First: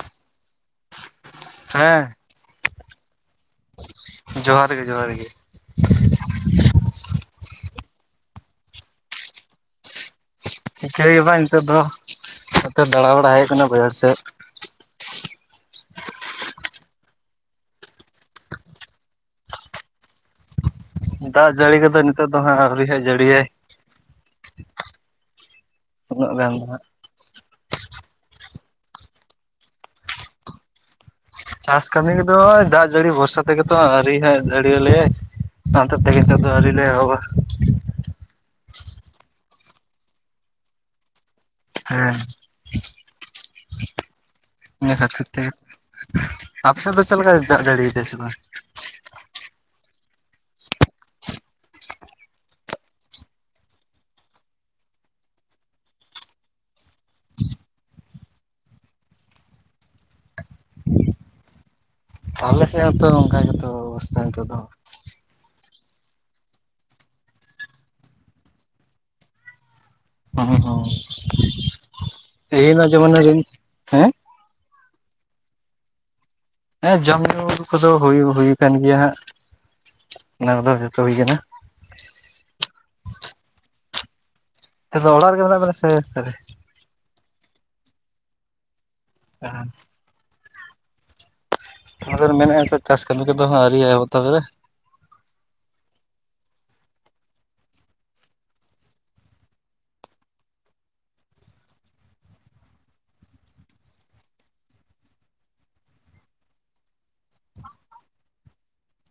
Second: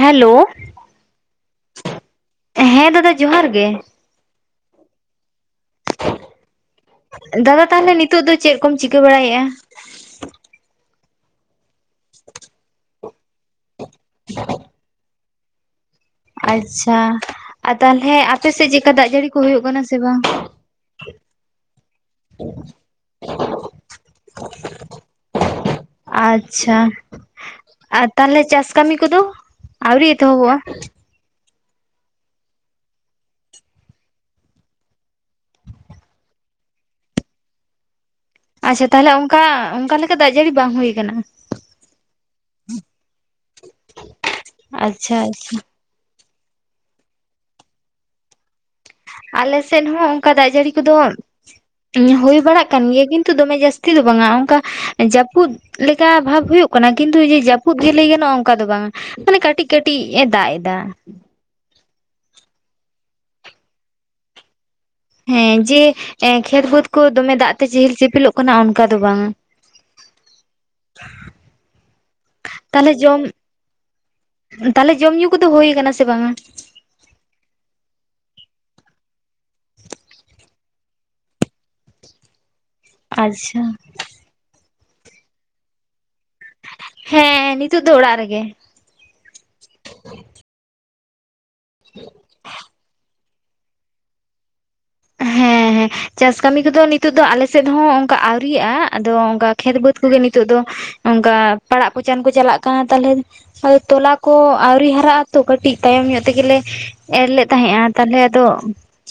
Hello ᱦᱮᱸ ᱦᱮᱸ ᱫᱟᱫᱟ ᱡᱚᱦᱟᱨ ᱜᱮ ᱡᱚᱦᱟᱨ ᱜᱮ ᱡᱚᱦᱟᱨ ᱜᱮ ᱫᱟᱫᱟ ᱛᱟᱦᱚᱞᱮ ᱱᱤᱛᱳᱜ ᱫᱚ ᱪᱮᱫ ᱠᱚᱢ ᱪᱤᱠᱟᱹ ᱵᱟᱲᱟᱭᱮᱫᱼᱟ? ᱪᱤᱠᱟᱹ ᱜᱮ ᱵᱟᱝ ᱱᱤᱛᱚᱜ ᱫᱚ ᱱᱚᱛᱮ ᱫᱟᱬᱟ ᱵᱟᱲᱟ ᱦᱮᱡ ᱟᱠᱟᱱᱟ ᱵᱟᱹᱭᱦᱟᱹᱲ ᱥᱮᱫ ᱟᱪᱪᱷᱟ ᱛᱟᱦᱚᱞᱮ ᱟᱯᱮᱥᱮᱫ ᱪᱮᱫ ᱞᱮᱠᱟ ᱫᱟᱜ ᱡᱟᱹᱲᱤ ᱠᱚ ᱦᱩᱭᱩᱜ ᱠᱟᱱᱟ ᱥᱮ ᱵᱟᱝ? ᱫᱟᱜ ᱡᱟᱹᱲᱤ ᱠᱚᱫᱚ ᱱᱤᱛᱚᱜ ᱫᱚ ᱦᱟᱸᱜ ᱟᱹᱣᱨᱤ ᱦᱟᱜ ᱡᱟᱹᱲᱤᱭᱟᱭ᱾ ᱩᱱᱟᱹᱜ ᱜᱟᱱ ᱫᱚ ᱟᱪᱪᱷᱟ ᱦᱟᱸᱜ ᱟᱨ ᱛᱟᱦᱚᱞᱮ ᱪᱟᱥ ᱠᱟᱹᱢᱤ ᱠᱚᱫᱚ ᱟᱹᱣᱨᱤ ᱮᱛᱚᱦᱚᱵᱚᱜᱼᱟ? ᱪᱟᱥ ᱠᱟᱹᱢᱤ ᱠᱚᱫᱚ ᱫᱟᱜ ᱡᱟᱹᱲᱤ ᱵᱷᱚᱨᱥᱟ ᱛᱮᱜᱮ ᱛᱚ ᱟᱹᱨᱤ ᱦᱟᱜ ᱡᱟᱹᱲᱤᱭ ᱟᱞᱮᱭᱟ ᱚᱱᱛᱮ ᱛᱮᱦᱮᱧ ᱫᱚ ᱟᱣᱨᱤ ᱞᱮ ᱮᱦᱚᱵ-ᱟ ᱟᱪᱪᱷᱟ ᱛᱟᱦᱚᱞᱮ ᱚᱱᱠᱟ ᱚᱱᱠᱟ ᱞᱮᱠᱟ ᱫᱟᱜ ᱡᱟᱹᱲᱤ ᱵᱟᱝ ᱦᱩᱭ ᱟᱠᱟᱱᱟ᱾ ᱦᱮᱸ [unintelligible] ᱤᱱᱟ ᱠᱷᱟᱹᱛᱤᱨ ᱛᱮ ᱟᱪᱪᱷᱟ ᱟᱯᱮ ᱥᱮᱫ ᱫᱚ ᱪᱮᱫᱞᱮᱠᱟᱭ ᱫᱟᱜ ᱡᱟᱹᱲᱤᱭ ᱫᱟᱜ ᱥᱮ ᱵᱟᱝ? ᱟᱞᱮᱥᱮᱫ ᱦᱚᱸ ᱚᱱᱠᱟ ᱫᱟᱜ ᱡᱟᱹᱲᱤ ᱠᱚᱫᱚ, ᱦᱩᱭ ᱵᱟᱲᱟᱜ ᱠᱟᱱ ᱜᱮᱭᱟ ᱠᱤᱱᱛᱩ ᱫᱚᱢᱮ ᱡᱟᱹᱥᱛᱤ ᱫᱚ ᱵᱟᱝᱟ ᱚᱱᱠᱟ ᱡᱟᱹᱯᱩᱫ ᱞᱮᱠᱟ ᱚᱵᱷᱟᱵ ᱦᱩᱭᱩᱜ ᱠᱟᱱᱟ, ᱠᱤᱱᱛᱩ ᱡᱟᱹᱯᱩᱫ ᱜᱮ ᱞᱟᱹᱭ ᱜᱟᱱᱚᱜᱼᱟ ᱚᱱᱠᱟ ᱫᱚ ᱵᱟᱝ᱾ ᱢᱟᱱᱮ ᱠᱟᱹᱴᱤᱡ ᱠᱟᱹᱴᱤᱡ ᱮ ᱫᱟᱜ ᱮᱫᱟ᱾ ᱟᱞᱮ ᱥᱮᱫ ᱦᱚᱸ ᱛᱚ ᱚᱱᱠᱟ ᱜᱮᱛᱚ ᱚᱵᱚᱥᱛᱷᱟ ᱱᱤᱛᱚᱜ ᱫᱚ᱾ ᱦᱮᱸ ᱡᱮ ᱠᱷᱮᱛ ᱵᱟᱹᱫ ᱠᱚ ᱫᱚᱢᱮ ᱫᱟᱜ ᱛᱮ ᱪᱮᱦᱮᱞ ᱪᱮᱯᱤᱞᱚᱜ ᱠᱟᱱᱟ ᱚᱱᱠᱟ ᱫᱚ ᱵᱟᱝᱼᱟ᱾ ᱚ ᱛᱮᱦᱮᱧ ᱫᱚ ᱛᱟᱦᱚᱞᱮ ᱡᱮᱢᱚᱱ, ᱡᱚᱢ ᱦᱮᱸ? ᱛᱟᱦᱚᱞᱮ ᱡᱚᱢ ᱧᱩ ᱠᱚᱫᱚ ᱦᱩᱭ ᱟᱠᱟᱱᱟ ᱥᱮ ᱵᱟᱝᱼᱟ? ᱦᱮᱸ ᱡᱚᱢ ᱧᱩ ᱠᱚᱫᱚ ᱦᱩᱭ ᱦᱩᱭ ᱟᱠᱟᱱ ᱜᱮᱭᱟ ᱦᱟᱸᱜ ᱚᱱᱟ ᱠᱚᱫᱚ ᱡᱚᱛᱚ ᱦᱩᱭ ᱟᱠᱟᱱᱟ᱾ ᱟᱪᱪᱷᱟ ᱚᱲᱟᱜ ᱨᱮᱜᱮ ᱢᱮᱱᱟᱜ ᱵᱮᱱᱟ ᱥᱮ ᱟᱠᱟᱨᱮ? ᱦᱮᱸ ᱱᱤᱛᱚᱜ ᱫᱚ ᱚᱲᱟᱜ ᱨᱮᱜᱮ᱾ ᱡᱟᱦᱟᱱ ᱟᱫᱚ ᱢᱮᱱᱮᱫᱼᱟ ᱱᱚ ᱪᱟᱥ ᱠᱟᱹᱢᱤ ᱠᱚᱫᱚ ᱟᱹᱣᱨᱤ ᱦᱟᱜ ᱮᱛᱚᱦᱚᱜ ᱛᱟᱞᱮ? ᱦᱮᱸ ᱦᱮᱸ ᱦᱮᱸ ᱪᱟᱥ ᱠᱟᱹᱢᱤ ᱠᱚᱫᱚ ᱱᱤᱛᱚᱜ ᱫᱚ ᱟᱞᱮ ᱥᱮᱫ ᱦᱚᱸ ᱚᱱᱠᱟ ᱟᱹᱣᱨᱤᱜᱼᱟ ᱟᱫᱚ ᱚᱱᱠᱟ ᱠᱷᱮᱛ ᱵᱟᱹᱫᱽ ᱠᱚᱜᱮ ᱱᱤᱛᱚᱜ ᱫᱚ ᱚᱱᱠᱟ ᱯᱟᱲᱟᱜ ᱯᱚᱪᱟᱱ ᱠᱚ ᱪᱟᱞᱟᱜ ᱠᱟᱱᱟ ᱛᱟᱞᱦᱮ, ᱦᱳᱭ ᱛᱚᱞᱟ ᱠᱚ ᱟᱣᱨᱤ ᱦᱟᱨᱟᱜ ᱟᱛᱚ ᱠᱟᱹᱴᱤᱡ ᱛᱟᱭᱚᱢ ᱧᱚᱜ ᱛᱮᱜᱮᱞᱮ ᱮᱨ ᱞᱮᱫ ᱛᱟᱦᱮᱸᱫᱼᱟ ᱛᱟᱞᱦᱮ ᱟᱫᱚ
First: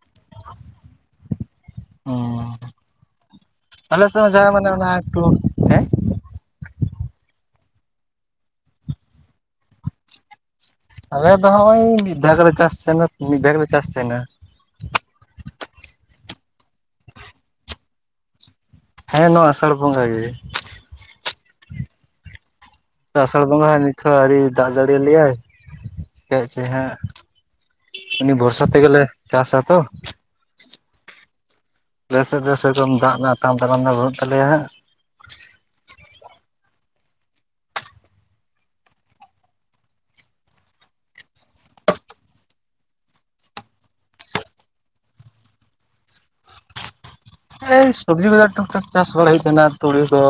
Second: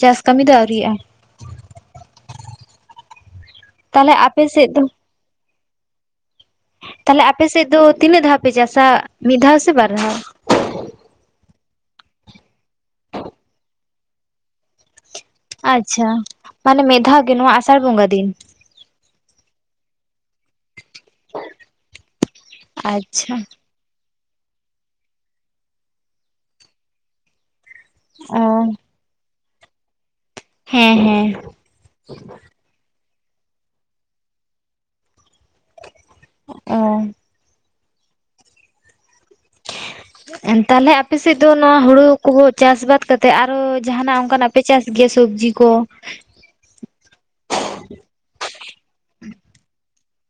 ᱪᱟᱥ ᱠᱟᱹᱢᱤ ᱫᱚ ᱟᱹᱣᱨᱤᱜᱼᱟ᱾ ᱚ ᱟᱞᱮ ᱛᱟᱦᱚᱞᱮ ᱥᱮᱡ ᱦᱚ ᱟᱯᱮ ᱡᱟᱦᱟ ᱢᱟᱱᱮ ᱥᱮᱫ ᱫᱚ ᱚᱱᱟ ᱮᱠᱴᱩ, ᱦᱮᱸ ᱛᱟᱦᱚᱞᱮ ᱟᱯᱮᱥᱮᱫ ᱫᱚ ᱛᱤᱱᱟᱹᱜ ᱫᱷᱟᱣ ᱯᱮ ᱪᱟᱥᱟ ᱢᱤᱫ ᱫᱷᱟᱣ ᱥᱮ ᱵᱟᱨ ᱫᱷᱟᱣ? ᱟᱞᱮ ᱫᱚ ᱦᱚᱸᱜ ᱚᱭ ᱢᱤᱫ ᱫᱷᱟᱣ ᱜᱮᱞᱮ ᱪᱟᱥ ᱛᱟᱦᱮᱱᱟ ᱢᱤᱫ ᱫᱷᱟᱣ ᱜᱮᱞᱮ ᱪᱟᱥ ᱛᱟᱦᱮᱱᱟ᱾ ᱟᱪᱪᱷᱟ ᱢᱟᱱᱮ ᱢᱤᱫ ᱫᱷᱟᱣ ᱜᱮ ᱱᱚᱣᱟ ᱟᱥᱟᱲ ᱵᱚᱸᱜᱟ ᱫᱤᱱ? ᱦᱮᱸ ᱱᱚᱣᱟ ᱟᱥᱟᱲ ᱵᱚᱸᱜᱟ ᱜᱮ ᱟᱥᱟᱲ ᱟᱪᱪᱷᱟ ᱵᱚᱸᱜᱟ ᱦᱚᱸ ᱱᱤ ᱛᱷᱚ ᱟᱹᱣᱨᱤ ᱫᱟᱜ ᱡᱟᱲᱤᱭᱟᱭᱟ ᱞᱮᱭᱟᱭ ᱪᱮᱠᱟ ᱮᱫ ᱪᱚᱭ ᱦᱟᱜ, ᱩᱱᱤ ᱵᱷᱚᱨᱥᱟ ᱚ ᱛᱮᱜᱮᱞᱮ ᱪᱟᱥᱟ ᱛᱚ᱾ ᱦᱮᱸ ᱦᱮᱸ ᱟᱞᱮᱥᱮᱫ ᱫᱚ ᱥᱮᱨᱚᱠᱚᱢ ᱫᱟᱜ ᱨᱮᱱᱟᱜ ᱟᱛᱟᱝ ᱛᱟᱲᱟᱢᱮ ᱵᱟᱹᱱᱩᱜ ᱛᱟᱞᱮᱭᱟ ᱦᱟᱸᱜ, ᱚ ᱛᱟᱞᱦᱮ ᱟᱯᱮ ᱥᱮᱫ ᱫᱚ ᱱᱚᱣᱟ ᱦᱩᱲᱩ ᱠᱚ ᱪᱟᱥ ᱵᱟᱫ ᱠᱟᱛᱮ ᱟᱨᱚ ᱡᱟᱦᱟᱱᱟᱜ ᱚᱱᱠᱟᱱᱟᱜ, ᱯᱮ ᱪᱟᱥ ᱜᱮᱭᱟ ᱥᱚᱵᱡᱤ ᱠᱚ, ᱮᱭ ᱥᱚᱵᱽᱡᱤ ᱠᱚᱫᱚ ᱴᱩᱠ ᱴᱷᱟᱠ ᱪᱟᱥ ᱵᱟᱲᱟᱭ ᱦᱩᱭᱩᱜ ᱛᱟᱦᱮᱱᱟ ᱛᱩᱲᱤ ᱠᱚ,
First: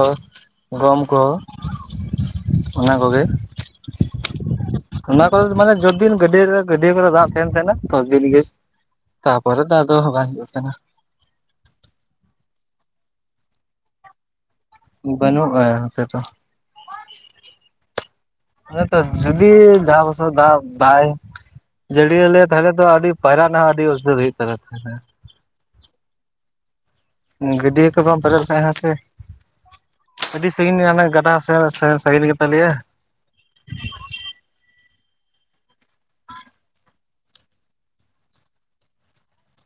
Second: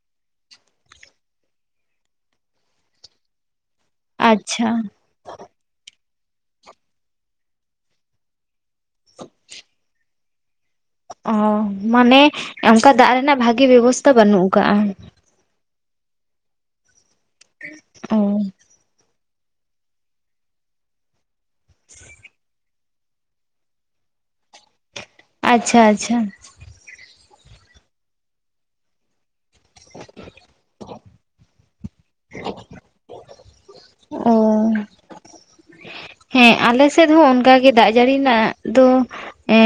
ᱜᱚᱢ ᱠᱚ, ᱚᱱᱟ ᱠᱚᱜᱮ ᱟᱪᱪᱷᱟ ᱚᱱᱟ ᱠᱚᱨᱮ ᱢᱟᱱᱮ ᱡᱚᱛ ᱫᱤᱱ ᱜᱟᱹᱰᱤᱭᱟᱹ ᱜᱟᱹᱰᱤᱭᱟᱹ ᱠᱚᱨᱮ ᱫᱟᱜ ᱛᱟᱦᱮᱱ ᱛᱟᱦᱮᱱᱟ ᱛᱚ ᱫᱤᱱ ᱜᱮ ᱛᱟᱯᱚᱨ ᱫᱟᱫ ᱫᱚ ᱵᱟᱝ ᱦᱤᱡᱩᱜ ᱠᱟᱱᱟ᱾ ᱚ ᱢᱟᱱᱮ ᱚᱱᱠᱟ ᱫᱟᱜ ᱨᱮᱱᱟᱜ ᱵᱷᱟᱜᱤ ᱵᱮᱵᱚᱥᱛᱛᱟ ᱵᱟᱹᱱᱩᱜ ᱠᱟᱜᱼᱟ᱾ ᱵᱟᱹᱱᱩᱜᱼᱟ ᱱᱚᱛᱮᱫᱚ, ᱚ ᱦᱮ ᱛᱚ ᱡᱩᱫᱤ ᱡᱟᱦᱟᱸ ᱵᱚᱥᱚᱨ ᱫᱟᱜ ᱵᱟᱭ ᱡᱟᱹᱲᱤᱭᱟ ᱞᱮᱭᱟ ᱛᱟᱦᱚᱞᱮ ᱛᱚ ᱟᱹᱰᱤ ᱯᱟᱭᱨᱟ ᱨᱮᱱᱟᱜ ᱦᱚᱸ ᱟᱹᱰᱤ ᱩᱥᱩᱵᱤᱫᱷᱟ ᱦᱩᱭᱩᱜ [unintelligible] ᱟᱪᱪᱷᱟ ᱟᱪᱪᱷᱟ ᱜᱟᱹᱰᱭᱟᱹ ᱠᱚ ᱵᱟᱢ ᱯᱮᱨᱮᱡ ᱞᱮᱠᱷᱟᱡ ᱦᱮᱸ ᱥᱮ ᱟᱹᱰᱤ ᱥᱟᱺᱜᱤᱧ ᱦᱟᱱᱮ ᱜᱟᱰᱟ ᱥᱮ ᱥᱟᱹᱜᱤᱧ ᱜᱮᱛᱟ ᱞᱮᱭᱟ᱾ ᱚ ᱦᱮᱸ ᱟᱞᱮ ᱥᱮᱫ ᱦᱚᱸ ᱚᱱᱠᱟᱜ ᱜᱮ ᱫᱟᱜ ᱡᱟᱹᱲᱤ ᱨᱮᱱᱟᱜ ᱫᱚ ᱮ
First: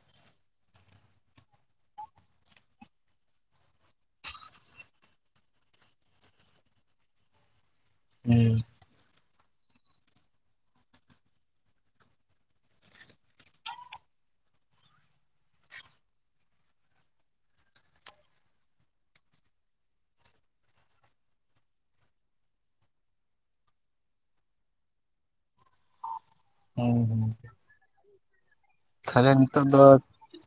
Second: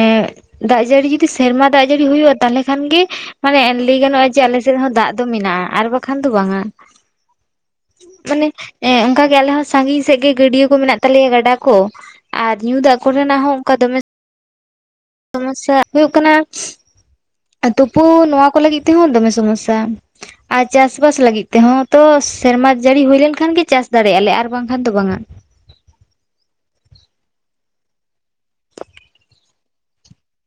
ᱫᱟᱜ ᱡᱟᱹᱲᱤ ᱡᱩᱫᱤ ᱥᱮᱨᱢᱟ ᱫᱟᱜ ᱡᱟᱹᱲᱤ ᱦᱩᱭᱩᱜᱼᱟ ᱛᱟᱦᱚᱞᱮ ᱠᱷᱟᱱ ᱜᱮ ᱢᱟᱱᱮ ᱞᱟᱹᱭ ᱜᱟᱱᱚᱜᱼᱟ ᱡᱮ ᱟᱞᱮ ᱥᱮᱫ ᱦᱚᱸ ᱫᱟᱜ ᱫᱚ ᱢᱮᱱᱟᱜᱼᱟ ᱟᱨ ᱵᱟᱠᱷᱟᱱ ᱫᱚ ᱵᱟᱝᱼᱟ᱾ ᱢᱟᱱᱮ ᱦᱩᱸ ᱮᱸ ᱚᱱᱠᱟᱜᱮ ᱟᱞᱮ ᱦᱚᱸ ᱥᱟᱺᱜᱤᱧ ᱥᱮᱫ ᱜᱮ ᱜᱟᱹᱰᱭᱟᱹ ᱠᱚ ᱢᱮᱱᱟᱜ ᱦᱩᱭᱩᱜ ᱛᱟᱞᱮᱭᱟ ᱜᱟᱰᱟ ᱠᱚ ᱟᱨ ᱧᱩ ᱫᱟᱜ ᱠᱚᱨᱮᱱᱟᱜ ᱦᱚᱸ ᱚᱱᱠᱟ ᱫᱚᱢᱮ ᱥᱚᱢᱚᱥᱥᱟ ᱦᱩᱭᱩᱜ ᱠᱟᱱᱟ ᱛᱩᱯᱩ ᱱᱚᱣᱟ ᱠᱚ ᱞᱟᱹᱜᱤᱫ ᱛᱮᱦᱚᱸ ᱫᱚᱢᱮ ᱥᱚᱢᱚᱥᱥᱟ ᱟᱨ ᱪᱟᱥᱵᱟᱥ ᱞᱟᱹᱜᱤᱫ ᱛᱮᱦᱚᱸ ᱛᱚ ᱥᱮᱨᱢᱟ ᱡᱟᱹᱲᱤ ᱦᱩᱭᱞᱮᱱᱠᱷᱟᱱ ᱜᱮ ᱪᱟᱥ ᱫᱟᱲᱮᱭᱟᱜᱼᱟ ᱞᱮ ᱟᱨ ᱵᱟᱝᱠᱷᱟᱱ ᱫᱚ ᱵᱟᱝᱟ ᱦᱩᱸ ᱛᱷᱟᱞᱮ ᱱᱤᱛᱚᱜ ᱫᱚ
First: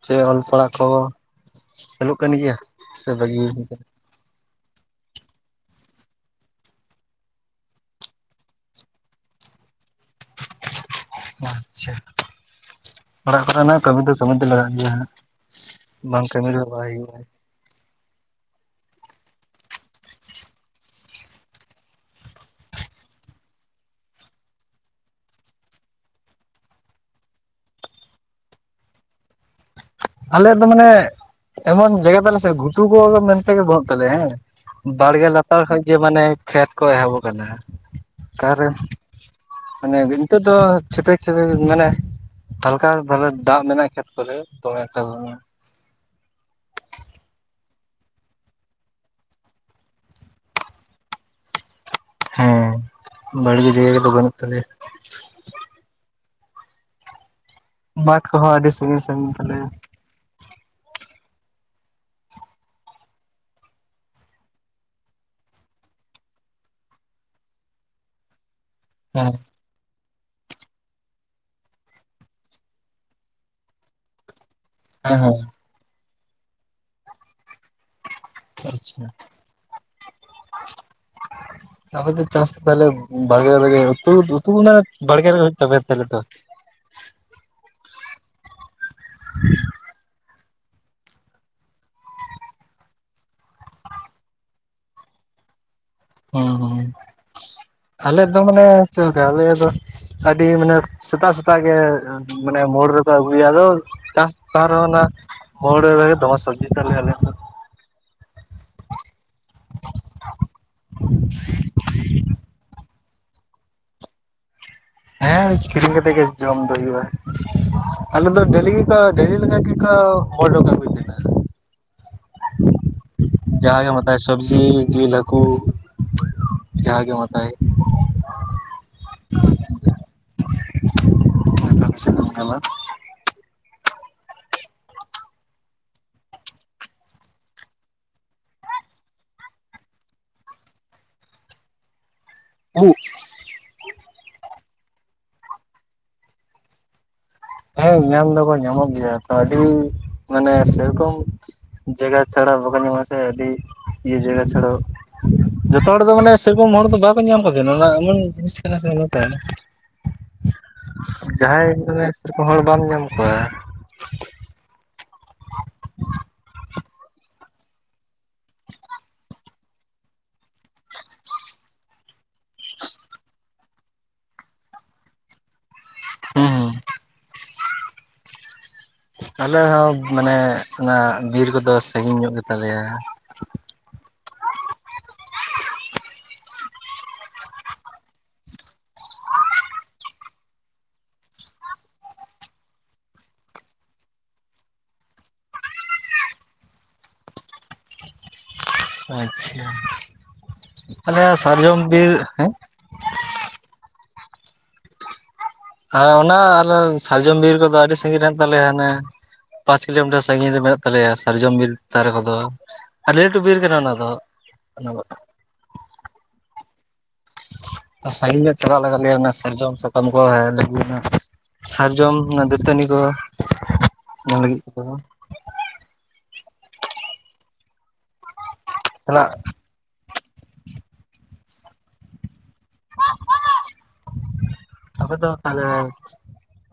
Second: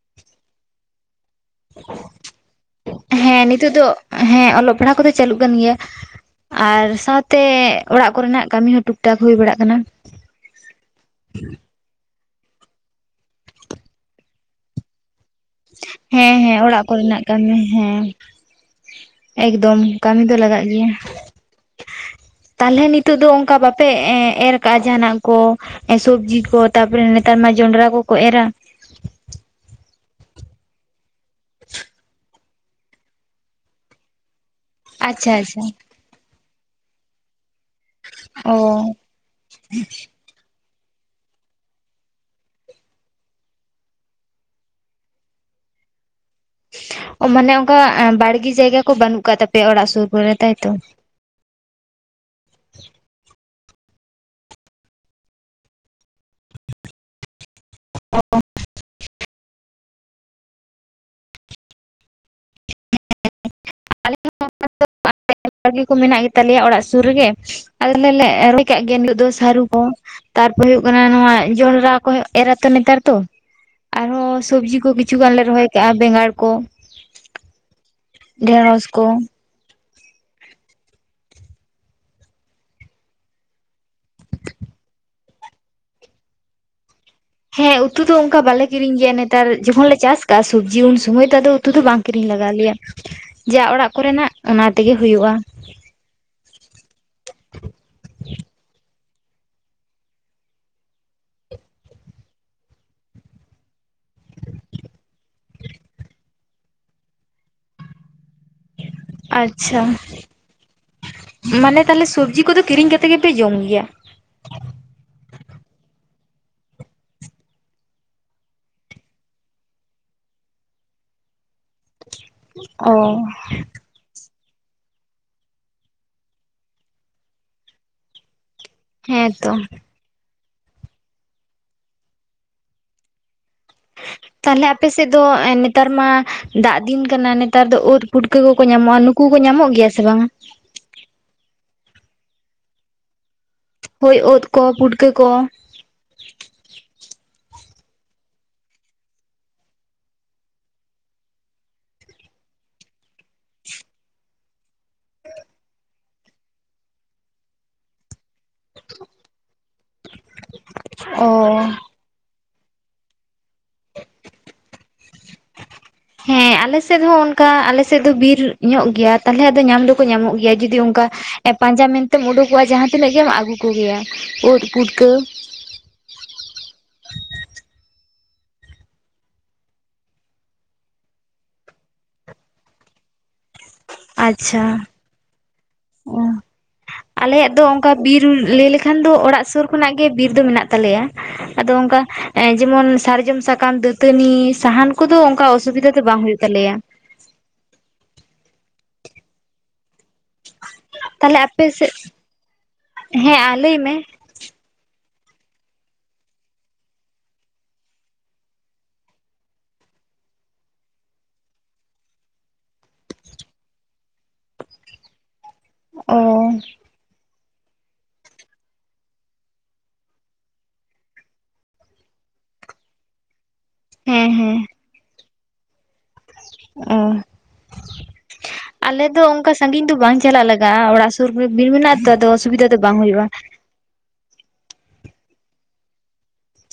ᱪᱮᱫ ᱚᱞ ᱯᱟᱲᱦᱟᱣ ᱠᱚ ᱪᱟᱹᱞᱩᱜ ᱠᱟᱱ ᱜᱮᱭᱟ ᱥᱮ ᱵᱟᱹᱜᱤ ᱦᱮᱸ ᱦᱩᱭ ᱱᱤᱛᱚᱜ ᱫᱚ ᱠᱟᱱᱟ ᱦᱮᱸ ᱚᱞᱚᱜ ᱯᱟᱲᱦᱟᱣ ᱠᱚᱫᱚ ᱪᱟᱹᱞᱩᱜ ᱠᱟᱱ ᱜᱮᱭᱟ ᱟᱨ ᱥᱟᱶᱛᱮ ᱚᱲᱟᱜ ᱠᱚᱨᱮᱱᱟᱜ ᱠᱟᱹᱢᱤ ᱦᱚᱸ ᱴᱩᱠ ᱴᱟᱠ ᱦᱩᱭ ᱵᱟᱲᱟᱜ ᱠᱟᱱᱟ ᱟᱪᱪᱷᱟ ᱚᱲᱟᱜ ᱠᱚᱨᱮᱱᱟᱜ ᱠᱟᱹᱢᱤ ᱫᱚ ᱠᱟᱹᱢᱤ ᱫᱚ ᱞᱟᱜᱟᱜ ᱜᱮᱭᱟ ᱦᱟᱸᱜ ᱵᱟᱝ ᱦᱮᱸ ᱠᱟᱹᱢᱤ ᱦᱮᱸ ᱨᱮᱦᱚᱸ ᱚᱲᱟᱜ ᱵᱟᱭ ᱦᱩᱭᱩᱜᱼᱟ ᱠᱚᱨᱮᱱᱟᱜ ᱠᱟᱹᱢᱤ ᱦᱮᱸ ᱮᱠᱫᱚᱢ ᱠᱟᱹᱢᱤ ᱫᱚ ᱞᱟᱜᱟᱜ ᱜᱮᱭᱟ ᱛᱟᱞᱦᱮ ᱱᱤᱛᱚᱜ ᱫᱚ ᱚᱝᱠᱟ ᱵᱟᱯᱮ ᱮ ᱮᱨ ᱠᱟᱜᱼᱟ ᱡᱟᱦᱟᱱᱟᱜ ᱠᱚ ᱥᱩᱵᱽᱡᱤ ᱠᱚ ᱛᱟᱨᱯᱚᱨᱮ ᱱᱮᱛᱟᱨ ᱢᱟ ᱡᱚᱱᱰᱨᱟ ᱠᱚᱠᱚ ᱮᱨᱟ ᱟᱞᱮᱭᱟᱜ ᱫᱚ ᱢᱟᱱᱮ ᱮᱢᱚᱱ ᱡᱟᱭᱜᱟ ᱛᱟᱞᱮ ᱥᱮ ᱜᱷᱩᱴᱩ ᱠᱚ ᱜᱮ ᱢᱮᱱᱛᱮᱜᱮ ᱵᱟᱹᱱᱩᱜ ᱛᱟᱞᱮᱭᱟ ᱦᱮᱸ ᱵᱟᱲᱜᱮ ᱟᱪᱪᱷᱟ ᱟᱪᱪᱷᱟ ᱞᱟᱛᱟᱨ ᱠᱷᱚᱡ ᱜᱮ ᱢᱟᱱᱮ ᱠᱷᱮᱛ ᱠᱚ ᱮᱦᱚᱵ ᱟᱠᱟᱱᱟ ᱚᱠᱟᱨᱮ ᱚ [unintelligible] ᱱᱤᱛᱚᱜ ᱫᱚ ᱪᱷᱯᱮᱠ ᱪᱷᱮᱯᱮᱠ ᱢᱟᱱᱮ ᱦᱟᱞᱠᱟ ᱵᱷᱟᱵᱮ ᱫᱟᱜ ᱢᱮᱱᱟᱜᱼᱟ ᱠᱷᱮᱛ ᱠᱚᱨᱮ ᱫᱚᱢᱮ ᱮᱠᱴᱟ ᱫᱚ ᱵᱟᱝᱟ ᱚ ᱢᱟᱱᱮ ᱚᱱᱠᱟ ᱵᱟᱲᱜᱤ ᱡᱟᱭᱜᱟ ᱠᱚ ᱵᱟᱹᱱᱩᱜ ᱟᱠᱟᱫ ᱛᱟᱯᱮᱭᱟ ᱚᱲᱟᱜ ᱥᱩᱨ ᱠᱚᱨᱮ ᱛᱟᱭᱛᱚ ᱦᱚᱸ ᱵᱟᱲᱜᱮ ᱡᱟᱭᱜᱟ ᱠᱚᱫᱚ ᱵᱟᱹᱱᱩᱜ ᱛᱟᱞᱮᱭᱟ ᱢᱟᱴ ᱠᱚᱦᱚᱸ ᱟᱹᱰᱤ ᱥᱟᱺᱜᱤᱧ ᱥᱟᱺᱜᱤᱧ ᱛᱟᱞᱮᱭᱟ [inaudible] ᱟᱞᱮ ᱦᱚᱸ ᱚᱱᱠᱟ ᱫᱚ ᱵᱟᱲᱜᱮ ᱠᱚ ᱢᱮᱱᱟᱜ ᱜᱮᱛᱟᱞᱮᱭᱟ ᱚᱲᱟᱜ ᱥᱩᱨ ᱨᱮᱜᱮ ᱟᱞᱮ ᱫᱚᱞᱮ ᱨᱚᱦᱚᱭ ᱠᱟᱜ ᱜᱮᱭᱟ ᱱᱤᱛᱚᱜ ᱫᱚ ᱦᱮᱸ ᱥᱟᱹᱨᱩ ᱚ ᱛᱟᱨᱯᱚᱨ ᱦᱩᱭᱩᱜ ᱠᱟᱱᱟ ᱱᱚᱣᱟ ᱡᱚᱱᱰᱨᱟ ᱠᱚ ᱮᱨᱟ ᱛᱚ ᱱᱮᱛᱟᱨ ᱛᱚ ᱟᱨᱦᱚᱸ ᱥᱩᱵᱽᱡᱤ ᱠᱚ ᱦᱮᱸ ᱠᱤᱪᱷᱩᱜᱟᱱᱞᱮ ᱦᱮᱸ ᱨᱚᱦᱚᱭ ᱠᱟᱜᱼᱟ ᱵᱮᱸᱜᱟᱲ ᱠᱚ ᱰᱷᱮᱸᱲᱚᱥ ᱟᱪᱪᱷᱟ ᱠᱚ [inaudible] ᱟᱯᱮ ᱫᱚ ᱪᱟᱥ ᱛᱟᱦᱞᱮ ᱵᱟᱲᱜᱮ ᱨᱮᱜᱮ ᱩᱛᱩ ᱩᱛᱩ ᱢᱟᱱᱮ ᱵᱟᱲᱜᱮ ᱨᱮᱜᱮ ᱦᱳᱭᱳᱜ ᱛᱟᱯᱮᱭᱟ ᱛᱟᱦᱞᱮ ᱫᱚ ᱦᱮᱸ ᱩᱛᱩ ᱫᱚ ᱚᱝᱠᱟ ᱵᱟᱞᱮ ᱠᱤᱨᱤᱧ ᱜᱮᱭᱟ ᱱᱮᱛᱟᱨ ᱡᱚᱠᱷᱚᱱ ᱞᱮ ᱪᱟᱥ- ᱠᱟᱜ-ᱟ ᱥᱩᱵᱽᱡᱤ ᱩᱱ ᱥᱚᱢᱚᱭ ᱫᱚ ᱟᱫᱚ ᱩᱛᱩ ᱫᱚ ᱵᱟᱝ ᱠᱤᱨᱤᱧ ᱞᱟᱜᱟᱣ ᱞᱮᱭᱟ ᱡᱟ ᱚᱲᱟᱜ ᱠᱚᱨᱮᱱᱟᱜ ᱚᱱᱟ ᱛᱮᱜᱮ ᱦᱩᱭᱩᱜᱼᱟ ᱚ ᱚ ᱟᱞᱮ ᱫᱚ ᱢᱟᱱᱮ ᱪᱮᱫ ᱞᱮᱠᱟ ᱟᱞᱮᱭᱟᱜ ᱫᱚ ᱟᱹᱰᱤ ᱢᱟᱱᱮ ᱥᱮᱛᱟᱜ ᱥᱮᱛᱟᱜ ᱜᱮ ᱢᱟᱱᱮ ᱢᱳᱲ ᱨᱮᱠᱚ ᱟᱹᱜᱩᱭᱟ ᱟᱫᱚ ᱪᱟᱥ ᱛᱟᱦᱮᱱ ᱨᱮᱦᱚᱸ ᱱᱟᱦᱟᱜ ᱢᱳᱲ ᱨᱮᱜᱮ ᱫᱚᱢᱮ ᱥᱚᱵᱽᱡᱤ ᱛᱟᱞᱮ ᱟᱞᱮᱭᱟᱜ ᱫᱚ ᱟᱪᱪᱷᱟ ᱢᱟᱱᱮ ᱛᱟᱞᱦᱮ ᱥᱩᱵᱽᱡᱤ ᱠᱚᱫᱚ ᱠᱤᱨᱤᱧ ᱜᱮ ᱠᱟᱛᱮ ᱜᱮᱯᱮ ᱡᱚᱢ ᱜᱮᱭᱟ ᱦᱮᱸ ᱠᱤᱨᱤᱧ ᱠᱟᱛᱮ ᱜᱮ ᱡᱚᱢ ᱫᱚ ᱦᱩᱭᱩᱜᱼᱟ ᱟᱞᱮ ᱫᱚ ᱰᱮᱞᱤ ᱜᱤᱛᱚ ᱰᱮᱞᱤ ᱞᱮᱠᱟ ᱜᱮᱠᱚ [unintelligible] ᱚ ᱡᱟᱦᱟᱸ ᱜᱮᱢ ᱦᱟᱛ- ᱥᱚᱵᱽᱡᱤ ᱡᱤᱞ ᱦᱟᱹᱠᱩ ᱡᱟᱦᱟᱸ ᱜᱮᱢ ᱦᱟᱛᱟᱣᱮᱫ ᱦᱮᱸ ᱛᱚ ᱠᱚᱢ ᱥᱮ ᱠᱚᱢ ᱧᱮᱞᱟ [inaudible] ᱛᱟᱦᱞᱮ ᱟᱯᱮᱥᱮᱫ ᱫᱚ ᱱᱮᱛᱟᱨ ᱢᱟ ᱫᱟᱜ ᱫᱤᱱ ᱠᱟᱱᱟ ᱱᱮᱛᱟᱨ ᱫᱚ ᱳᱫ ᱯᱩᱴᱠᱟᱹ ᱠᱚᱠᱚ ᱧᱟᱢᱚᱜᱼᱟ ᱱᱩᱠ- ᱠᱩ ᱠᱚ ᱧᱟᱢᱚᱜ ᱜᱮᱭᱟ ᱥᱮ ᱵᱟᱝ? [unintelligible] ᱦᱳᱭ ᱳᱛᱠᱚ ᱯᱩᱴᱠᱟᱹ ᱠᱚ ᱦᱮᱸ ᱧᱟᱢ ᱫᱚᱠᱚ ᱧᱟᱢᱚᱜ ᱜᱮᱭᱟ ᱛᱚ ᱟᱹᱰᱤ ᱢᱟᱱᱮ ᱥᱮᱨᱚᱠᱚᱢ, ᱡᱟᱭᱜᱟ ᱪᱷᱟᱲᱟ ᱵᱟᱠᱚ ᱧᱟᱢᱚᱜᱼᱟ ᱥᱮ ᱟᱹᱰᱤ ᱤᱭᱟᱹ ᱡᱟᱭᱜᱟ ᱪᱷᱟᱲᱚ ᱡᱚᱛᱚ ᱦᱚᱲ ᱫᱚ ᱢᱟᱱᱮ ᱥᱮᱨᱚᱠᱚᱢ ᱦᱚᱲ ᱫᱚ ᱵᱟᱠᱚ ᱧᱟᱢ ᱠᱚᱜᱮᱭᱟ ᱱᱚᱣᱟ ᱮᱢᱚᱱ ᱡᱤᱱᱤᱥ ᱠᱟᱱᱟ ᱥᱮ ᱚᱱᱟᱛᱮ [inaudible] ᱚ ᱡᱟᱦᱟᱸᱭ ᱢᱟᱱᱮ ᱥᱮᱨᱚᱠᱚᱢ ᱦᱚᱲ ᱵᱟᱢ ᱧᱟᱢ ᱠᱚᱣᱟ᱾ ᱦᱮᱸ ᱟᱞᱮ ᱥᱮᱫ ᱦᱚᱸ ᱚᱱ [unintelligible] [unintelligible] ᱠᱟ ᱟᱞᱮᱥᱮᱜ ᱫᱚ ᱵᱤᱨ ᱧᱚᱜ ᱜᱮᱭᱟ ᱛᱟᱞᱦᱮ ᱟᱫᱚ ᱧᱟᱢ ᱫᱚᱠᱚ ᱧᱟᱢᱚᱜ ᱜᱮᱭᱟ ᱡᱩᱫᱤ ᱚᱱᱠᱟ? [unintelligible] ᱯᱟᱸᱡᱟ ᱢᱮᱱᱛᱮᱢ ᱩᱰᱩᱠᱚᱜᱼᱟ ᱡᱟᱦᱟᱸ ᱛᱤᱱᱟᱹᱜ ᱜᱮᱢ ᱟᱹᱜᱩ ᱠᱚᱜᱮᱭᱟ ᱳᱫ ᱯᱩᱴᱠᱟᱹ ᱦᱮᱸ ᱦᱮᱸ [unintelligible] ᱟᱞᱮ ᱦᱚᱸ ᱢᱟᱱᱮᱜ ᱚᱱᱟ ᱵᱤᱨ ᱠᱚᱫᱚ ᱥᱟᱺᱜᱤᱧ ᱧᱚᱜ ᱜᱮ ᱛᱟᱞᱮᱭᱟ ᱾ ᱟᱪᱪᱷᱟ [unintelligible] ᱟᱞᱮᱭᱟᱜ ᱫᱚ ᱚᱝᱠᱟ ᱵᱤᱨ ᱞᱟᱹᱭ ᱞᱮᱠᱷᱟᱱ ᱫᱚ ᱚᱲᱟᱜ ᱥᱳᱨ ᱠᱷᱚᱱᱟᱜ ᱜᱮ ᱵᱤᱨ ᱫᱚ ᱢᱮᱱᱟᱜ ᱛᱟᱞᱮᱭᱟ ᱾ ᱟᱫᱚ ᱚᱱᱠᱟ ᱡᱮᱢᱚᱱ ᱥᱟᱨᱡᱚᱢ ᱥᱟᱠᱟᱢ, ᱫᱟᱹᱛᱟᱹᱱᱤ, ᱥᱟᱦᱟᱱ ᱠᱚᱫᱚ ᱚᱱᱠᱟ ᱚᱥᱩᱵᱤᱫᱟ [unintelligible] [unintelligible] ᱵᱟᱝ ᱦᱩᱭᱩᱜ ᱛᱟᱞᱮᱭᱟ᱾ [unintelligible] ᱟᱪᱻᱪᱷᱟ᱾ ᱛᱟᱦᱚᱞᱮ ᱟᱯᱮ ᱥᱮᱜ? ᱦᱮᱸ ᱦᱮᱸ [unintelligible] ᱞᱟᱹᱭ ᱢᱮ᱾ [unintelligible] ᱚᱱᱟ ᱟᱨ ᱥᱟᱨᱡᱚᱢ ᱵᱤᱨ ᱠᱚᱫᱚ ᱟᱹᱰᱤ ᱥᱟᱺᱜᱤᱧ [unintelligible] ᱛᱟᱞᱮᱭᱟ ᱦᱟᱱᱮ᱾ ᱯᱟᱸᱪ ᱠᱤᱞᱳᱢᱤᱴᱟᱨ ᱥᱟᱺᱜᱤᱧ ᱨᱮ ᱢᱮᱱᱟᱜ ᱛᱟᱞᱮᱭᱟ ᱥᱟᱨᱡᱚᱢ ᱵᱤᱨ ᱫᱟᱨᱮ ᱠᱚᱫᱚ ᱾ ᱟᱰᱤ ᱞᱟᱹᱴᱩ ᱵᱤᱨ ᱠᱟᱱᱟ ᱚᱱᱟ ᱫᱚ ᱾ ᱚᱻᱚ ᱥᱟᱺᱜᱤᱧ ᱧᱚᱜ ᱪᱟᱞᱟᱜ ᱞᱟᱜᱟᱱ ᱜᱮ ᱚᱱᱟ ᱥᱟᱨᱡᱚᱢ ᱥᱟᱠᱟᱢ ᱠᱚ ᱦᱮᱡ ᱞᱟᱹᱜᱤᱱ᱾ [unintelligible] ᱥᱟᱨᱡᱚᱢ ᱚᱱᱟ ᱫᱟᱹᱛᱟᱹᱱᱤ ᱠᱚᱦᱚ ᱦᱮᱸ ᱚᱱᱟ ᱦᱮᱸ ᱞᱟᱹᱜᱤᱫ ᱛᱮᱦᱚᱸ ᱾ ᱚ ᱟᱞᱮ ᱫᱚ ᱪᱟᱞᱟᱜ ᱚᱝᱠᱟ, ᱥᱟᱺᱜᱤᱧ ᱫᱚ ᱵᱟᱝ ᱪᱟᱞᱟᱜ ᱞᱟᱜᱟᱜᱼᱟ ᱚᱲᱟᱜ ᱥᱩᱨ ᱨᱮ ᱵᱤᱨ ᱢᱮᱱᱟᱜᱼᱟ ᱛᱚ ᱟᱫᱚ ᱚᱥᱩᱵᱤᱫᱟ ᱫᱚ ᱵᱟᱝ ᱦᱩᱭᱩᱜᱼᱟ᱾ [unintelligible] ᱟᱯᱮ ᱫᱚ ᱛᱟᱦᱚᱞᱮ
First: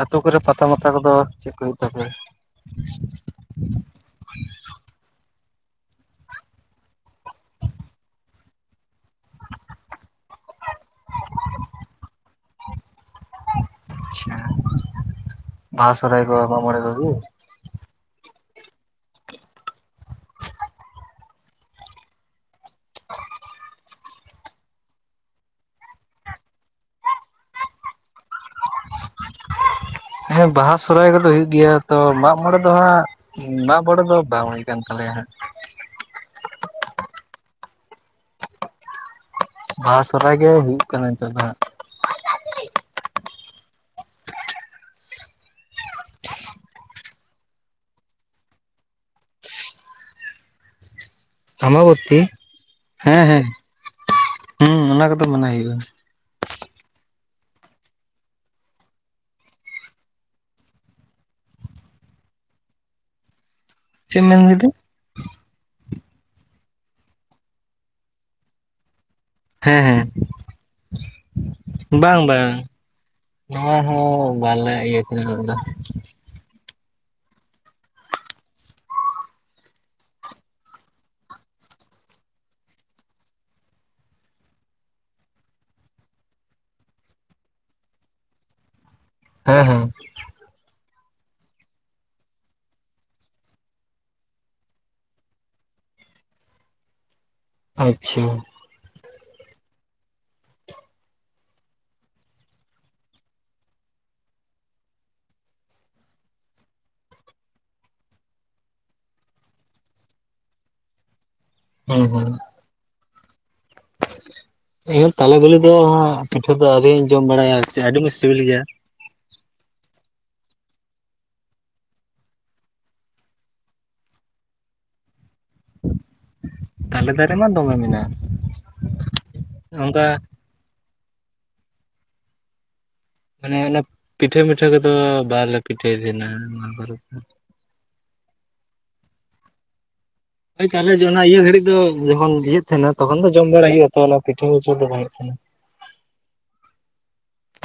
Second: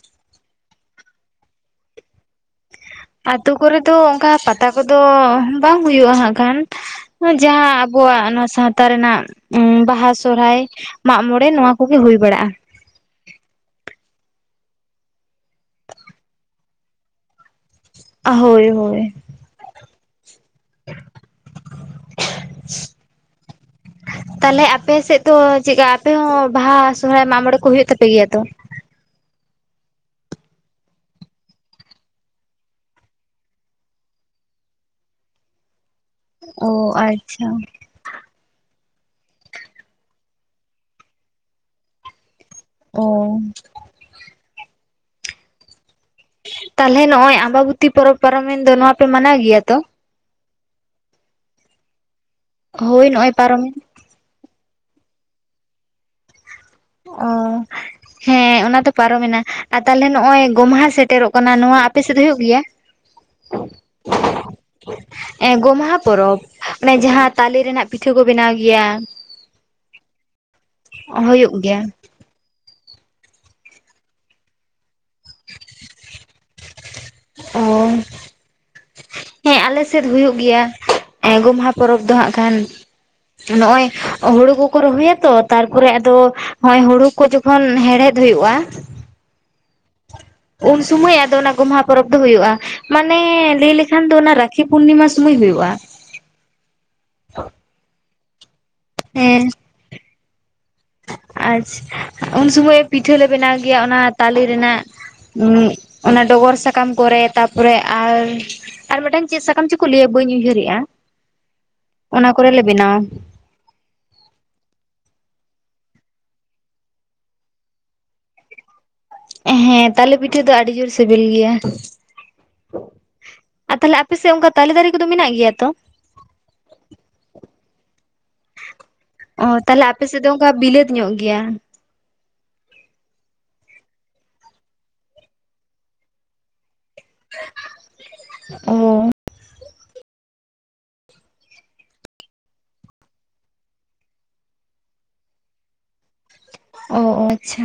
ᱟᱹᱛᱩ ᱠᱚᱨᱮ ᱯᱟᱛᱟ ᱢᱟᱛᱟ ᱠᱚᱫᱚ ᱪᱮᱫ ᱠᱚ ᱦᱩᱭᱩᱜ ᱛᱟᱯᱮᱭᱟ? ᱟᱛᱳ ᱠᱚᱨᱮ ᱫᱚ ᱚᱱᱠᱟ ᱯᱟᱛᱟ ᱠᱚᱫᱚ ᱵᱟᱝ ᱦᱩᱭᱩᱜᱼᱟ ᱦᱟᱸᱜ ᱠᱷᱟᱱ ᱾ [unintelligible] ᱡᱟᱦᱟᱸ ᱟᱵᱚᱣᱟᱜ ᱱᱚᱣᱟ ᱥᱟᱶᱛᱟ ᱨᱮᱱᱟᱜ ᱵᱟᱦᱟ ᱥᱚᱨᱦᱟᱭ ᱾ ᱢᱟᱜᱽ ᱢᱚᱬᱮ ᱱᱚᱣᱟ ᱠᱚᱜᱮ ᱦᱩᱭ ᱵᱟᱲᱟᱜᱼᱟ᱾ ᱟᱪᱪᱷᱟ, ᱵᱟᱦᱟ ᱥᱚᱨᱦᱟᱭ ᱠᱚ ᱢᱟᱜᱽ ᱢᱚᱬᱮ? [unintelligible] ᱦᱳᱭ ᱦᱳᱭ᱾ ᱛᱟᱞᱦᱮ ᱟᱯᱮ ᱥᱮᱜ ᱫᱚ ᱪᱮᱜᱠᱟ? ᱟᱯᱮ ᱦᱚᱸ ᱵᱟᱦᱟ ᱥᱚᱨᱦᱟᱭ ᱢᱟᱜᱽ ᱢᱚᱬᱮ ᱠᱚ ᱦᱚᱭᱩᱜ ᱛᱟᱯᱮ ᱜᱮᱭᱟ ᱛᱚ? [inaudible] ᱦᱮᱸ ᱵᱟᱦᱟ ᱥᱚᱨᱦᱟᱭ ᱠᱚᱫᱚ ᱦᱩᱭᱩᱜ ᱜᱮᱭᱟ ᱛᱚ ᱢᱟᱜᱽ ᱢᱚᱬᱮ ᱫᱚ ᱦᱟᱸᱜ [unintelligible] ᱢᱟᱜᱽ ᱵᱚᱬᱮ ᱫᱚ ᱵᱟᱝ ᱦᱩᱭ ᱠᱟᱱ ᱛᱟᱞᱮᱭᱟ ᱦᱟᱸᱜ᱾ ᱚᱻ ᱟᱪᱪᱷᱟ᱾ ᱵᱟᱦᱟ ᱥᱚᱨᱦᱟᱭ ᱜᱮ ᱦᱩᱭᱩᱜ ᱠᱟᱱᱟ ᱱᱤᱛᱟᱨ ᱫᱚ ᱦᱟᱸᱜ᱾ ᱚᱻᱚ ᱛᱟᱦᱚᱞᱮ ᱱᱚᱜᱼᱚᱭ ᱟᱢᱵᱟᱵᱚᱛᱤ ᱯᱚᱨᱚᱵᱽ ᱯᱟᱨᱚᱢᱮᱱ ᱫᱚ ᱱᱚᱣᱟ ᱯᱮ ᱢᱟᱱᱟᱣ ᱜᱮᱭᱟ ᱛᱚ? ᱟᱢᱵᱟᱵᱚᱛᱤ ᱦᱳᱭ ᱦᱮᱸ ᱱᱚᱜᱼᱚᱭ ᱦᱮᱸ ᱯᱟᱨᱚᱢᱮᱱ ᱦᱩᱸ ᱚᱱᱟ ᱠᱚᱫᱚ ᱢᱟᱱᱟᱣ ᱦᱩᱭᱩᱜᱼᱟ᱾ ᱚᱻᱚ ᱦᱮᱸ᱾ ᱚᱱᱟ ᱛᱚ ᱯᱟᱨᱚᱢᱮᱱᱟ ᱟᱨ ᱛᱟᱞᱦᱮ ᱱᱚᱜᱼᱚᱭ ᱜᱚᱢᱦᱟ ᱥᱮᱴᱮᱨᱚᱜ ᱠᱟᱱᱟ ᱱᱚᱣᱟ ᱟᱯᱮ ᱥᱮᱫ ᱦᱩᱭᱩᱜ ᱜᱮᱭᱟ? [inaudible] ᱪᱮᱜ [unintelligible] ᱢᱮᱱ ᱫᱤᱫᱤ? ᱮᱸ ᱜᱚᱢᱦᱟ ᱯᱚᱨᱚᱵᱽ ᱚᱱᱮ ᱡᱟᱦᱟᱸ ᱛᱟᱞᱮ ᱨᱮᱱᱟᱜ ᱯᱤᱴᱷᱟᱹ ᱠᱚ ᱵᱮᱱᱟᱣ ᱜᱮᱭᱟ᱾ ᱦᱮᱸ ᱦᱮᱸ ᱦᱩᱭᱩᱜ ᱜᱮᱭᱟ᱾ ᱵᱟᱝ ᱵᱟᱝ ᱱᱚᱣᱟ ᱦᱚᱸ ᱵᱟᱞᱮ ᱤᱭᱟᱹ᱾ [unintelligible] [unintelligible] [unintelligible] ᱦᱮᱸ ᱟᱞᱮ ᱥᱮᱫ ᱦᱩᱭᱩᱜ ᱜᱮᱭᱟ ᱜᱚᱢᱦᱟ ᱯᱚᱨᱚᱵᱽ ᱫᱚ ᱦᱟᱸᱜ ᱠᱷᱟᱱ᱾ ᱱᱚᱜᱼᱚᱭ ᱦᱩᱲᱩ ᱠᱚᱠᱚ ᱨᱚᱦᱚᱭᱟ ᱛᱚ ᱛᱟᱨᱯᱚᱨᱮ ᱟᱫᱚ ᱱᱚᱜ ᱚᱭ ᱦᱩᱲᱩ ᱠᱚ ᱡᱚᱠ [unintelligible] ᱠᱷᱚᱱ ᱦᱮᱬᱦᱮᱫ ᱦᱩᱭᱩᱜᱼᱟ ᱦᱮᱸ ᱦᱮᱸ᱾ ᱩᱱ ᱥᱩᱢᱟᱹᱭ ᱟᱫᱚ ᱚᱱᱟ ᱜᱳᱢᱦᱟ ᱯᱚᱨᱚᱵᱽ ᱫᱚ ᱦᱩᱭᱩᱜᱼᱟ᱾ ᱢᱟᱱᱮ ᱞᱟᱹᱭ ᱞᱮᱠᱷᱟᱱ ᱫᱚ ᱚᱱᱟ ᱨᱟᱠᱷᱤ ᱯᱩᱨᱱᱤᱢᱟ ᱥᱩᱢᱟᱹᱭ ᱦᱩᱭᱩᱜᱼᱟ᱾ ᱟᱪᱪᱷᱟ᱾ ᱦᱮᱸ᱾ ᱟᱪᱷ, ᱩᱱ ᱥᱩᱢᱟᱹᱭ ᱯᱤᱴᱷᱟᱹ ᱞᱮ ᱵᱮᱱᱟᱣ ᱜᱮᱭᱟ ᱚᱱᱟ ᱛᱟᱞᱮ ᱨᱮᱱᱟᱜ᱾ ᱚᱱᱟ ᱰᱚᱜᱚᱨ ᱥᱟᱠᱟᱢ ᱠᱚᱨᱮ ᱛᱟᱯᱚᱨᱮ ᱟᱨ ᱟᱨ ᱢᱤᱫ ᱴᱟᱝ ᱪᱮᱫ ᱥᱟᱠᱟᱢ ᱪᱚᱠᱚ ᱞᱟᱹᱭᱟ ᱵᱟᱹᱧ ᱩᱭᱦᱟᱹᱨᱮᱜᱼᱟ ᱦᱩᱸ ᱦᱩᱸ ᱚᱱᱟ ᱠᱚᱨᱮᱞᱮ ᱵᱮᱱᱟᱣᱼᱟ᱾ ᱻ [inaudible] ᱤᱧ ᱛᱟᱞᱮ ᱵᱤᱞᱤ ᱫᱚ ᱯᱤᱴᱷᱟᱹ ᱫᱚ ᱟᱣᱨᱤᱧ ᱡᱚᱢ ᱵᱟᱲᱟᱭᱟ ᱟᱹᱰᱤ ᱢᱚᱸᱡᱽ ᱥᱤᱵᱤᱞ ᱜᱮᱭᱟ ᱦᱮᱸ ᱛᱟᱞᱮ ᱯᱤᱴᱷᱟᱹ ᱫᱚ ᱟᱹᱰᱤ ᱡᱳᱨ ᱥᱤᱵᱤᱞ ᱜᱮᱭᱟ ᱟᱨ ᱛᱟᱦᱚᱞᱮ ᱟᱯᱮ ᱥᱮᱫ ᱚᱱᱠᱟ ᱛᱟᱞᱮ ᱫᱟᱨᱮ ᱠᱚᱫᱚ ᱢᱮᱱᱟᱜ ᱜᱮᱭᱟ ᱛᱚ ᱛᱟᱞᱮ ᱫᱟᱨᱮ ᱢᱟ ᱫᱚᱢᱮ ᱢᱮᱱᱟᱜᱼᱟ ᱚ ᱛᱟᱦᱚᱞᱮ ᱟᱯᱮ ᱚᱝᱠᱟ ᱥᱮᱫ ᱫᱚ ᱚᱱᱠᱟ ᱵᱤᱞᱟᱹᱛ ᱧᱚᱜ ᱜᱮᱭᱟ ᱢᱟᱱᱮ ᱚᱱᱮ ᱯᱤᱴᱷᱟᱹ ᱯᱤᱴᱷᱟᱹ ᱠᱚᱫᱚ ᱵᱟᱞᱮ ᱯᱤᱴᱷᱟᱹᱭ ᱛᱟᱦᱮᱱᱟ ᱢᱟ ᱵᱟᱨ ᱨᱚᱠᱟᱢᱟᱜ [unintelligible] ᱚ [unintelligible] [unintelligible] [unintelligible] ᱚ ᱟᱪᱪᱷᱟ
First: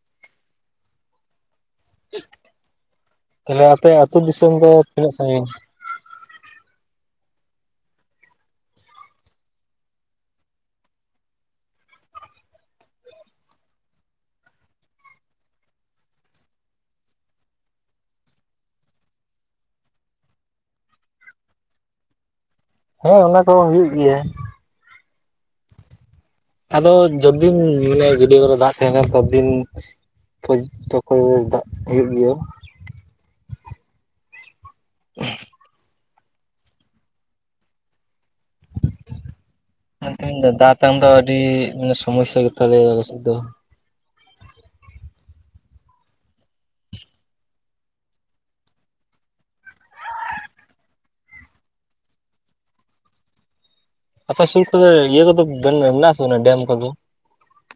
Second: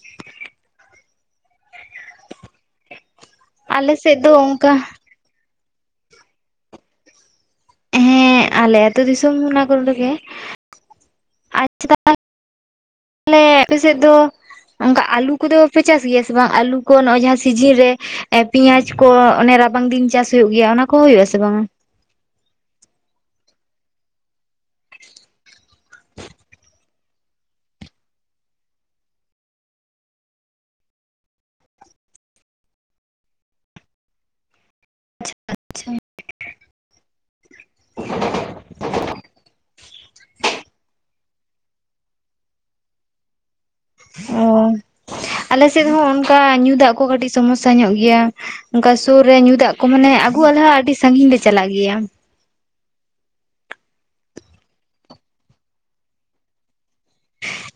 [inaudible] ᱛᱟᱦᱚᱞᱮ ᱟᱯᱮ ᱟᱞᱮ ᱟᱹᱛᱩ ᱥᱮᱫ ᱫᱤᱥᱚᱢ ᱫᱚ ᱚᱱᱠᱟ ᱛᱤᱱᱟᱹᱜ ᱥᱟᱺᱜᱤᱧ? ᱦᱮᱸ ᱟᱞᱮ ᱟᱹᱛᱩ ᱫᱤᱥᱚᱢ ᱚᱱᱟ ᱠᱚᱨᱮ ᱨᱮᱜᱮ ᱟᱪᱪᱷᱟ ᱟᱞᱮ ᱟᱯᱮ ᱥᱮᱫ ᱫᱚ ᱚᱱᱠᱟ ᱟᱹᱞᱩ ᱠᱚᱫᱚ ᱯᱮ ᱪᱟᱥ ᱜᱮᱭᱟ ᱥᱮ ᱵᱟᱝ ᱟᱞᱩ ᱠᱚ ᱱᱚᱜ ᱚᱭ ᱡᱟᱦᱟᱸ ᱥᱤᱡᱤᱱ ᱨᱮ ᱯᱮᱸᱭᱟᱡ ᱠᱚ ᱚᱱᱮ ᱨᱟᱵᱟᱝ ᱫᱤᱱ ᱪᱟᱥ ᱦᱩᱭᱩᱜ ᱜᱮᱭᱟ ᱚᱱᱟ ᱠᱚᱦᱚᱸ ᱦᱩᱭᱩᱜ ᱟᱥᱮ ᱵᱟᱝᱼᱟ ᱦᱮᱸ ᱚᱱᱟ ᱠᱚᱸ ᱦᱩᱭᱩᱜ ᱜᱮᱭᱟ ᱟᱫᱚ ᱡᱚᱫᱤᱱ ᱢᱟᱱᱮ ᱜᱤᱰᱭᱟᱹ ᱠᱚᱨᱮ ᱫᱟᱜ ᱛᱟᱦᱮᱸᱱᱟ ᱛᱚᱫᱫᱤᱱ [unintelligible] ᱛᱚᱠᱚ ᱫᱟᱜ ᱦᱩᱭᱩᱜ ᱜᱮᱭᱟ [unintelligible] ᱻ [inaudible] ᱢᱮᱱᱫᱟ ᱫᱟᱜᱛᱟᱝ ᱫᱚ ᱟᱹᱰᱤ ᱢᱟᱱᱮ ᱥᱚᱢᱚᱥᱥᱟ ᱜᱮᱛᱟᱞᱮ ᱟᱞᱮ ᱥᱮᱱ ᱫᱚ ᱚ ᱟᱞᱮ ᱥᱮᱫ ᱦᱚᱸ ᱚᱱᱠᱟ ᱧᱩ ᱫᱟᱜ ᱠᱚ ᱠᱟᱹᱴᱤᱡ ᱥᱚᱢᱚᱥᱥᱟ ᱧᱚᱜ ᱜᱮᱭᱟ ᱚᱱᱠᱟ ᱥᱩᱨ ᱨᱮ ᱧᱩ ᱫᱟᱜ ᱠᱚ ᱢᱟᱱᱮ ᱟᱹᱜᱩ ᱟᱞᱮ ᱦᱚᱸ ᱟᱹᱰᱤ ᱥᱟᱺᱜᱤᱧ ᱞᱮ ᱪᱟᱞᱟᱜ ᱜᱮᱭᱟ ᱟᱯᱮ ᱥᱩᱨ ᱠᱚᱫᱚ ᱤᱭᱟᱹ ᱠᱚᱫᱚ ᱢᱮᱱᱟᱜ ᱟᱥᱮ ᱵᱟᱝᱟ ᱰᱮᱢ ᱠᱚᱫᱚ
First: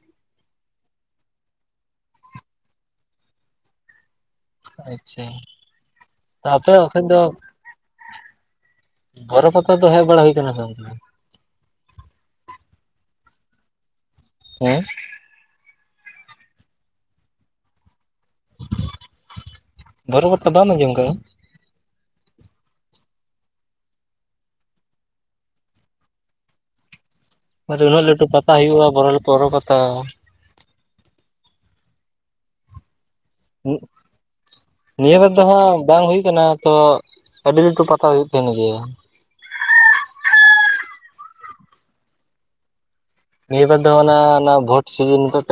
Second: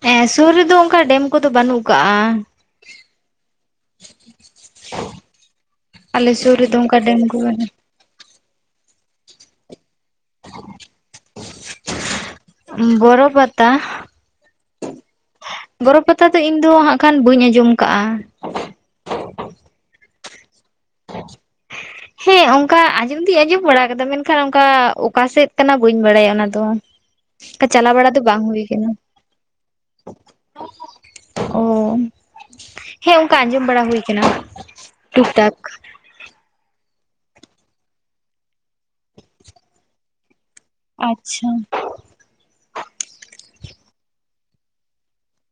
ᱦᱮᱸ ᱥᱩᱨ ᱨᱮᱫᱚ ᱚᱱᱠᱟ ᱰᱮᱢ ᱠᱚᱫᱚ ᱵᱟᱹᱱᱩᱜ ᱠᱟᱜ ᱟ ᱟᱪᱪᱷᱟ ᱟᱞᱮᱥᱩᱨ ᱟᱯᱮ ᱨᱮᱫᱚ ᱚᱱᱠᱟ ᱵᱟᱠᱷᱟᱡ ᱰᱮᱢ ᱫᱚ ᱠᱚ ᱢᱟᱱ ᱵᱚᱨᱚᱯᱟᱛᱟ ᱫᱚ ᱦᱮᱡ ᱵᱟᱲᱟ ᱦᱩᱭ ᱠᱟᱱᱟ ᱥᱮ ᱵᱟᱝ ᱵᱚᱨᱚ ᱯᱟᱛᱟ ᱦᱮᱸ ᱵᱚᱨᱚ ᱯᱟᱛᱟ ᱫᱚ ᱤᱧ ᱫᱚ ᱦᱟᱸᱜ ᱠᱷᱟᱱ ᱵᱟᱹᱧ ᱟᱸᱡᱚᱢ ᱟᱠᱟᱜᱼᱟ ᱵᱟᱨᱟ ᱯᱟᱛᱟ ᱵᱟᱢ ᱟᱸᱡᱚᱢ ᱠᱟᱜᱼᱟ ᱻ [inaudible] ᱦᱮᱸ ᱚᱱᱠᱟ ᱟᱸᱡᱚᱢ ᱫᱩᱧ ᱟᱸᱡᱚᱢ ᱵᱟᱲᱟ ᱟᱠᱟᱫᱟ ᱢᱮᱱᱠᱷᱟᱱ ᱚᱱᱠᱟ ᱚᱠᱟᱥᱮᱫ ᱠᱟᱱᱟ ᱵᱟᱹᱧ ᱵᱟᱲᱟᱭᱟ ᱚᱱᱟ ᱫᱚ ᱚᱱᱠᱟ ᱪᱟᱞᱟᱣ ᱩᱱᱟᱹᱜ ᱵᱟᱲᱟ ᱫᱚ ᱞᱟᱹᱴᱩ ᱵᱟᱝ ᱯᱟᱛᱟ ᱦᱩᱭ ᱦᱩᱭᱩᱜ-ᱟ ᱠᱟᱱᱟ ᱵᱚᱨᱚ ᱵᱚᱨᱚ ᱯᱟᱛᱟ ᱚ ᱦᱮᱸ ᱚᱝᱠᱟ ᱟᱡᱚᱢ ᱱᱤᱭᱟᱹ ᱵᱟᱨ ᱫᱚ ᱦᱟᱸᱜ ᱵᱟᱝ ᱦᱩᱭ ᱠᱟᱱᱟ ᱛᱚ ᱟᱹᱰᱤ ᱞᱟᱹᱴᱩ ᱯᱟᱛᱟ ᱦᱩᱭᱩᱜ ᱛᱟᱦᱮᱱ ᱜᱮᱭᱟ ᱻ [inaudible] ᱟᱪᱪᱷᱟ ᱱᱤᱭᱟᱹ ᱵᱟᱨ ᱫᱚ ᱚᱱᱟ ᱚᱱᱟ ᱵᱷᱳᱴ ᱥᱤᱡᱤᱱ ᱠᱚᱛᱮ